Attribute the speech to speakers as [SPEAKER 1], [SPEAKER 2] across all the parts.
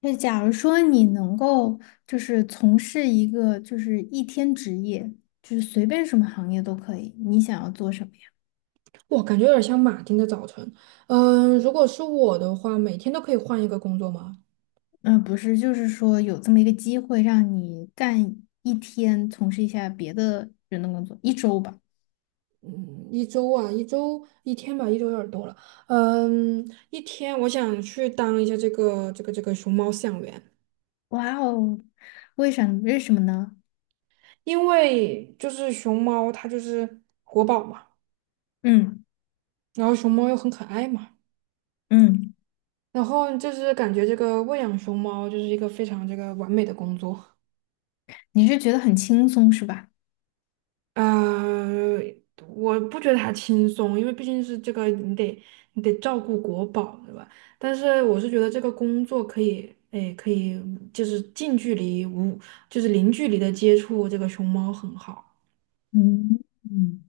[SPEAKER 1] 那假如说你能够就是从事一个就是一天职业，就是随便什么行业都可以，你想要做什么呀？
[SPEAKER 2] 我感觉有点像马丁的早晨。嗯，如果是我的话，每天都可以换一个工作吗？
[SPEAKER 1] 嗯，不是，就是说有这么一个机会让你干一天，从事一下别的人的工作，一周吧。
[SPEAKER 2] 嗯，一周啊，一周一天吧，一周有点多了。嗯，一天我想去当一下这个熊猫饲养员。
[SPEAKER 1] 哇哦，为啥？为什么呢？
[SPEAKER 2] 因为就是熊猫它就是活宝嘛，
[SPEAKER 1] 嗯
[SPEAKER 2] 然后熊猫又很可爱嘛，
[SPEAKER 1] 嗯，
[SPEAKER 2] 然后就是感觉这个喂养熊猫就是一个非常这个完美的工作。
[SPEAKER 1] 你是觉得很轻松是吧？
[SPEAKER 2] 呃，我不觉得它轻松，因为毕竟是这个，你得照顾国宝，对吧？但是我是觉得这个工作可以，哎，可以就是近距离无，就是零距离的接触这个熊猫很好。
[SPEAKER 1] 嗯嗯。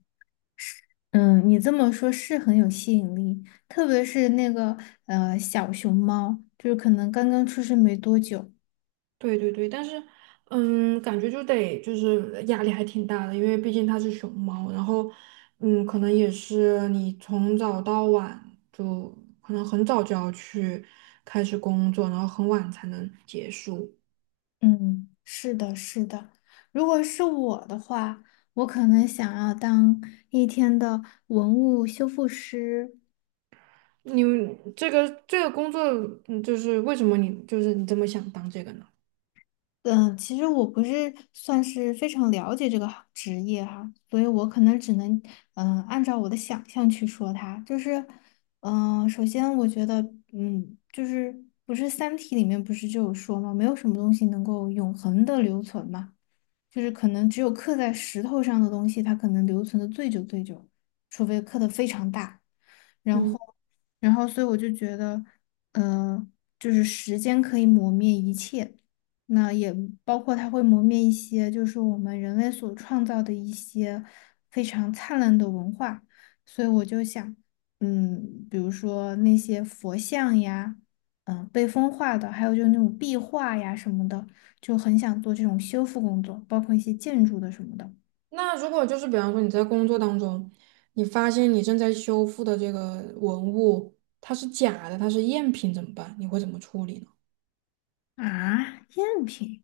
[SPEAKER 1] 嗯，你这么说是很有吸引力，特别是那个小熊猫，就是可能刚刚出生没多久。
[SPEAKER 2] 对对对，但是嗯，感觉就得就是压力还挺大的，因为毕竟它是熊猫，然后嗯，可能也是你从早到晚就可能很早就要去开始工作，然后很晚才能结束。
[SPEAKER 1] 嗯，是的，是的。如果是我的话，我可能想要当一天的文物修复师。
[SPEAKER 2] 你这个工作，嗯就是为什么你就是你这么想当这个呢？
[SPEAKER 1] 嗯，其实我不是算是非常了解这个行职业哈，所以我可能只能按照我的想象去说它。就是首先我觉得就是不是《三体》里面不是就有说嘛，没有什么东西能够永恒的留存嘛。就是可能只有刻在石头上的东西，它可能留存的最久最久，除非刻的非常大。然
[SPEAKER 2] 嗯，
[SPEAKER 1] 后，然后，所以我就觉得，嗯，就是时间可以磨灭一切，那也包括它会磨灭一些，就是我们人类所创造的一些非常灿烂的文化。所以我就想，比如说那些佛像呀，被风化的，还有就是那种壁画呀什么的。就很想做这种修复工作，包括一些建筑的什么的。
[SPEAKER 2] 那如果就是比方说你在工作当中，你发现你正在修复的这个文物它是假的，它是赝品怎么办？你会怎么处理呢？
[SPEAKER 1] 啊，赝品。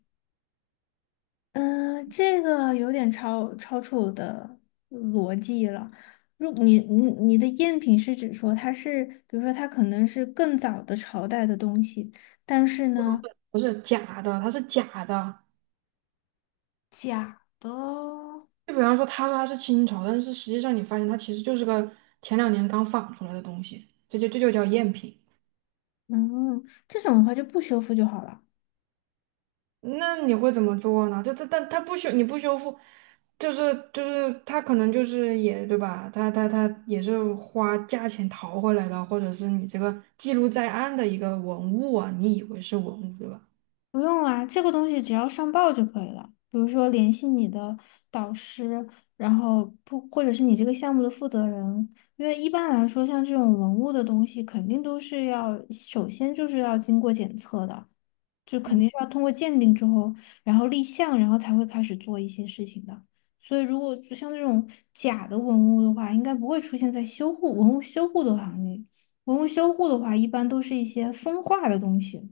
[SPEAKER 1] 嗯，这个有点超出我的逻辑了。如你你你的赝品是指说它是，比如说它可能是更早的朝代的东西，但是呢，
[SPEAKER 2] 不是假的，它是假的。
[SPEAKER 1] 假的，
[SPEAKER 2] 就比方说他说它是清朝，但是实际上你发现它其实就是个前两年刚仿出来的东西，这就叫赝品。
[SPEAKER 1] 嗯，这种的话就不修复就好了。
[SPEAKER 2] 那你会怎么做呢？就他，但他不修，你不修复，就是他可能就是也对吧？他也是花价钱淘回来的，或者是你这个记录在案的一个文物啊，你以为是文物对吧？
[SPEAKER 1] 不用啊，这个东西只要上报就可以了。比如说联系你的导师，然后不，或者是你这个项目的负责人，因为一般来说，像这种文物的东西，肯定都是要首先就是要经过检测的，就肯
[SPEAKER 2] 嗯
[SPEAKER 1] 定是要通过鉴定之后，然后立项，然后才会开始做一些事情的。所以，如果就像这种假的文物的话，应该不会出现在文物修护的行列。文物修护的话，一般都是一些风化的东西。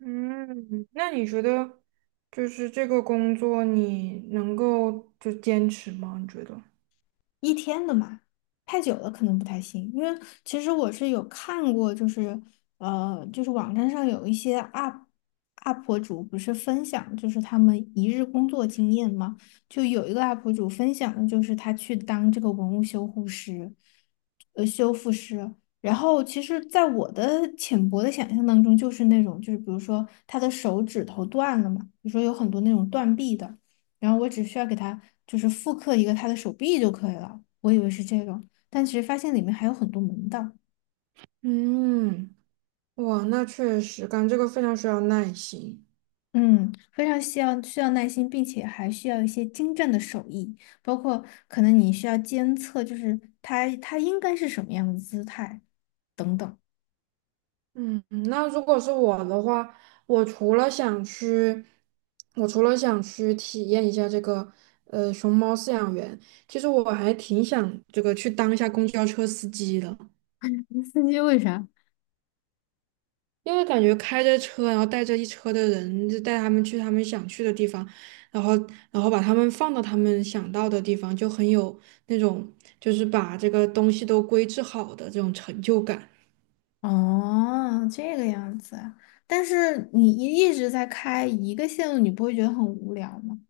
[SPEAKER 2] 嗯。那你觉得就是这个工作你能够就坚持吗？你觉得？
[SPEAKER 1] 一天的嘛，太久了可能不太行。因为其实我是有看过，就是就是网站上有一些 UP 主不是分享，就是他们一日工作经验嘛，就有一个 UP 主分享的就是他去当这个文物修护师，修复师。然后，其实，在我的浅薄的想象当中，就是那种，就是比如说他的手指头断了嘛，比如说有很多那种断臂的。然后我只需要给他就是复刻一个他的手臂就可以了。我以为是这个，但其实发现里面还有很多门道。
[SPEAKER 2] 嗯，哇，那确实，干这个非常需要耐心。
[SPEAKER 1] 嗯，非常需要耐心，并且还需要一些精湛的手艺，包括可能你需要监测，就是他应该是什么样的姿态等等。
[SPEAKER 2] 嗯，那如果是我的话，我除了想去，我除了想去体验一下这个熊猫饲养员，其实我还挺想这个去当一下公交车司机的。
[SPEAKER 1] 司机为啥？
[SPEAKER 2] 因为感觉开着车，然后带着一车的人，就带他们去他们想去的地方，然后然后把他们放到他们想到的地方，就很有那种就是把这个东西都规制好的这种成就感。
[SPEAKER 1] 哦，这个样子啊。但是你一直在开一个线路，你不会觉得很无聊吗？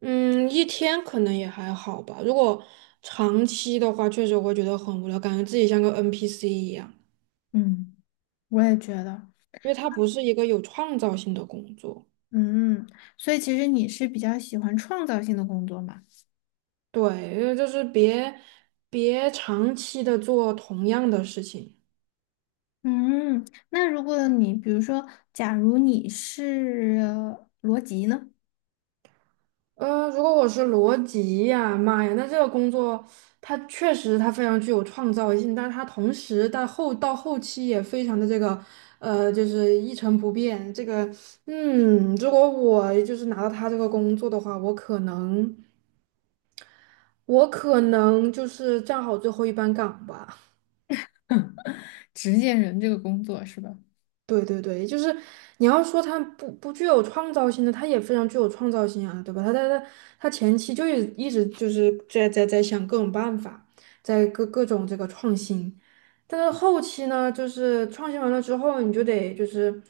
[SPEAKER 2] 嗯，一天可能也还好吧。如果长期的话，确实会觉得很无聊，感觉自己像个 NPC 一样，
[SPEAKER 1] 嗯，我也觉得。
[SPEAKER 2] 因为它不是一个有创造性的工作。
[SPEAKER 1] 嗯，所以其实你是比较喜欢创造性的工作嘛？
[SPEAKER 2] 对，因为就是别长期的做同样的事情。
[SPEAKER 1] 嗯，那如果你比如说，假如你是罗辑呢？
[SPEAKER 2] 如果我是罗辑呀，妈呀，那这个工作它确实它非常具有创造性，但是它同时但后到后期也非常的这个，就是一成不变。这个，嗯，如果我就是拿到他这个工作的话，我可能就是站好最后一班岗吧。
[SPEAKER 1] 执剑人这个工作是吧？
[SPEAKER 2] 对对对，就是你要说他不具有创造性的，他也非常具有创造性啊，对吧？他前期就一直就是在想各种办法，在各种这个创新，但是后期呢，就是创新完了之后，你就得就是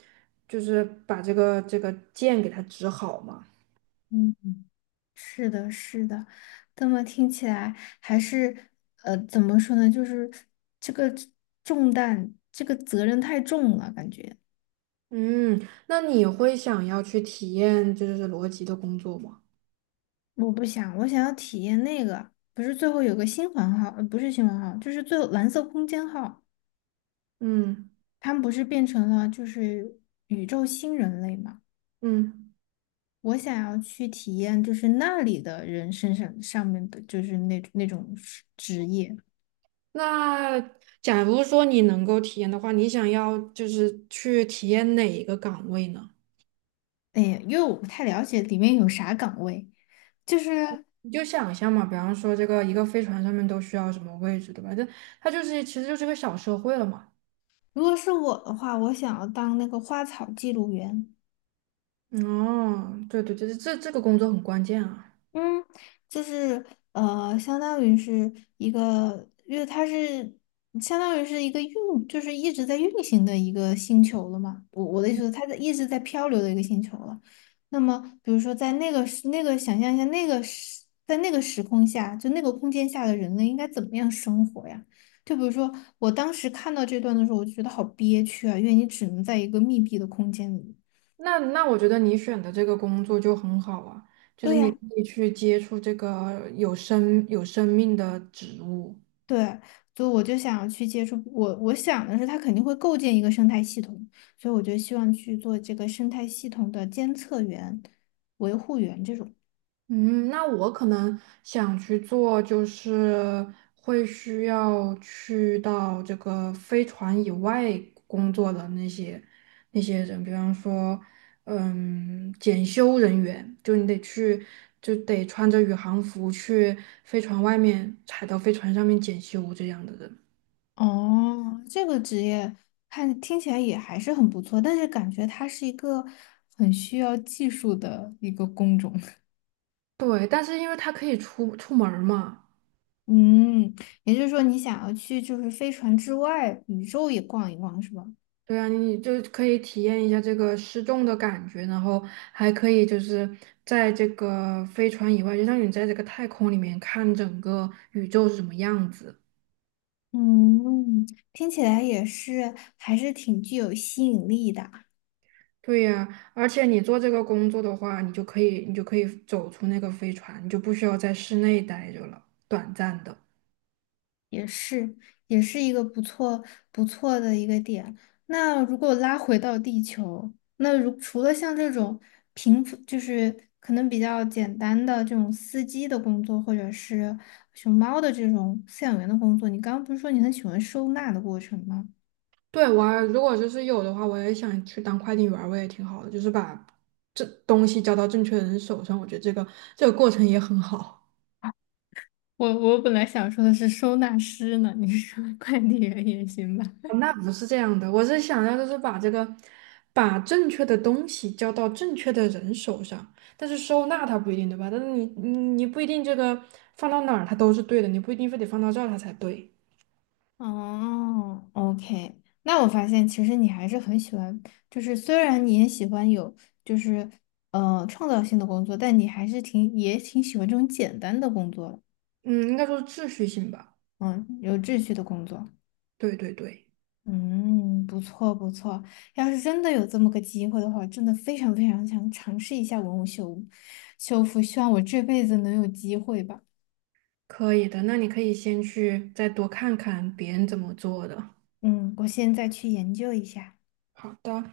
[SPEAKER 2] 就是把这个剑给它指好嘛。
[SPEAKER 1] 嗯，是的，是的，这么听起来还是怎么说呢？就是这个重担，这个责任太重了，感觉
[SPEAKER 2] 嗯，那你会想要去体验就是逻辑的工作吗？
[SPEAKER 1] 我不想，我想要体验那个，不是最后有个新环号，不是新环号，就是最后蓝色空间号。
[SPEAKER 2] 嗯
[SPEAKER 1] 他们不是变成了就是宇宙新人类嘛？
[SPEAKER 2] 嗯。
[SPEAKER 1] 我想要去体验，就是那里的人身上上面的，就是那种职业。
[SPEAKER 2] 那假如说你能够体验的话，你想要就是去体验哪一个岗位呢？
[SPEAKER 1] 哎呀，因为我不太了解里面有啥岗位。就是
[SPEAKER 2] 你就想象嘛，比方说这个一个飞船上面都需要什么位置，对吧？这它就是其实就是个小社会了嘛。
[SPEAKER 1] 如果是我的话，我想要当那个花草记录员。
[SPEAKER 2] 哦，对对对，这这个工作很关键啊。
[SPEAKER 1] 嗯，就是相当于是一个，因为它是相当于是一个运，就是一直在运行的一个星球了嘛。我的意思是，它在一直在漂流的一个星球了。那么，比如说在那个时那个想象一下，那个时在那个时空下，就那个空间下的人类应该怎么样生活呀？就比如说，我当时看到这段的时候，我就觉得好憋屈啊，因为你只能在一个密闭的空间里。
[SPEAKER 2] 那那我觉得你选的这个工作就很好啊，就
[SPEAKER 1] 对
[SPEAKER 2] 是你
[SPEAKER 1] 呀。
[SPEAKER 2] 可以去接触这个有生命的植物。
[SPEAKER 1] 对，所以我就想要去接触我，我想的是它肯定会构建一个生态系统，所以我就希望去做这个生态系统的监测员、维护员这种。
[SPEAKER 2] 嗯，那我可能想去做，就是会需要去到这个飞船以外工作的那些人，比方说，嗯，检修人员，就你得去，就得穿着宇航服去飞船外面，踩到飞船上面检修这样的人。
[SPEAKER 1] 哦，这个职业听起来也还是很不错，但是感觉它是一个很需要技术的一个工种。
[SPEAKER 2] 对，但是因为他可以出门儿嘛。
[SPEAKER 1] 嗯，也就是说你想要去就是飞船之外宇宙也逛一逛是吧？
[SPEAKER 2] 对啊，你就可以体验一下这个失重的感觉，然后还可以就是在这个飞船以外，就像你在这个太空里面看整个宇宙是什么样子。
[SPEAKER 1] 嗯，听起来也是还是挺具有吸引力的。
[SPEAKER 2] 对呀，而且你做这个工作的话，你就可以走出那个飞船，你就不需要在室内待着了，短暂的。
[SPEAKER 1] 也是，也是一个不错不错的一个点。那如果拉回到地球，那除了像这种平复就是可能比较简单的这种司机的工作，或者是熊猫的这种饲养员的工作，你刚刚不是说你很喜欢收纳的过程吗？
[SPEAKER 2] 对，我还如果就是有的话，我也想去当快递员儿我也挺好的，就是把这东西交到正确的人手上，我觉得这个过程也很好。
[SPEAKER 1] 我本来想说的是收纳师呢，你说快递员也行吧？
[SPEAKER 2] 哦那不是这样的，我是想要就是把这个，把正确的东西交到正确的人手上，但是收纳它不一定对吧？但是你不一定这个放到哪儿它都是对的，你不一定非得放到这儿它才对。
[SPEAKER 1] 哦，OK，那我发现其实你还是很喜欢，就是虽然你也喜欢有就是创造性的工作，但你还是也挺喜欢这种简单的工作的，
[SPEAKER 2] 嗯，应该说是秩序性吧。
[SPEAKER 1] 嗯，有秩序的工作，
[SPEAKER 2] 对对对，
[SPEAKER 1] 嗯，不错不错。要是真的有这么个机会的话，真的非常非常想尝试一下文物修复，希望我这辈子能有机会吧。
[SPEAKER 2] 可以的。那你可以先去再多看看别人怎么做的。
[SPEAKER 1] 嗯，我现在去研究一下。
[SPEAKER 2] 好的。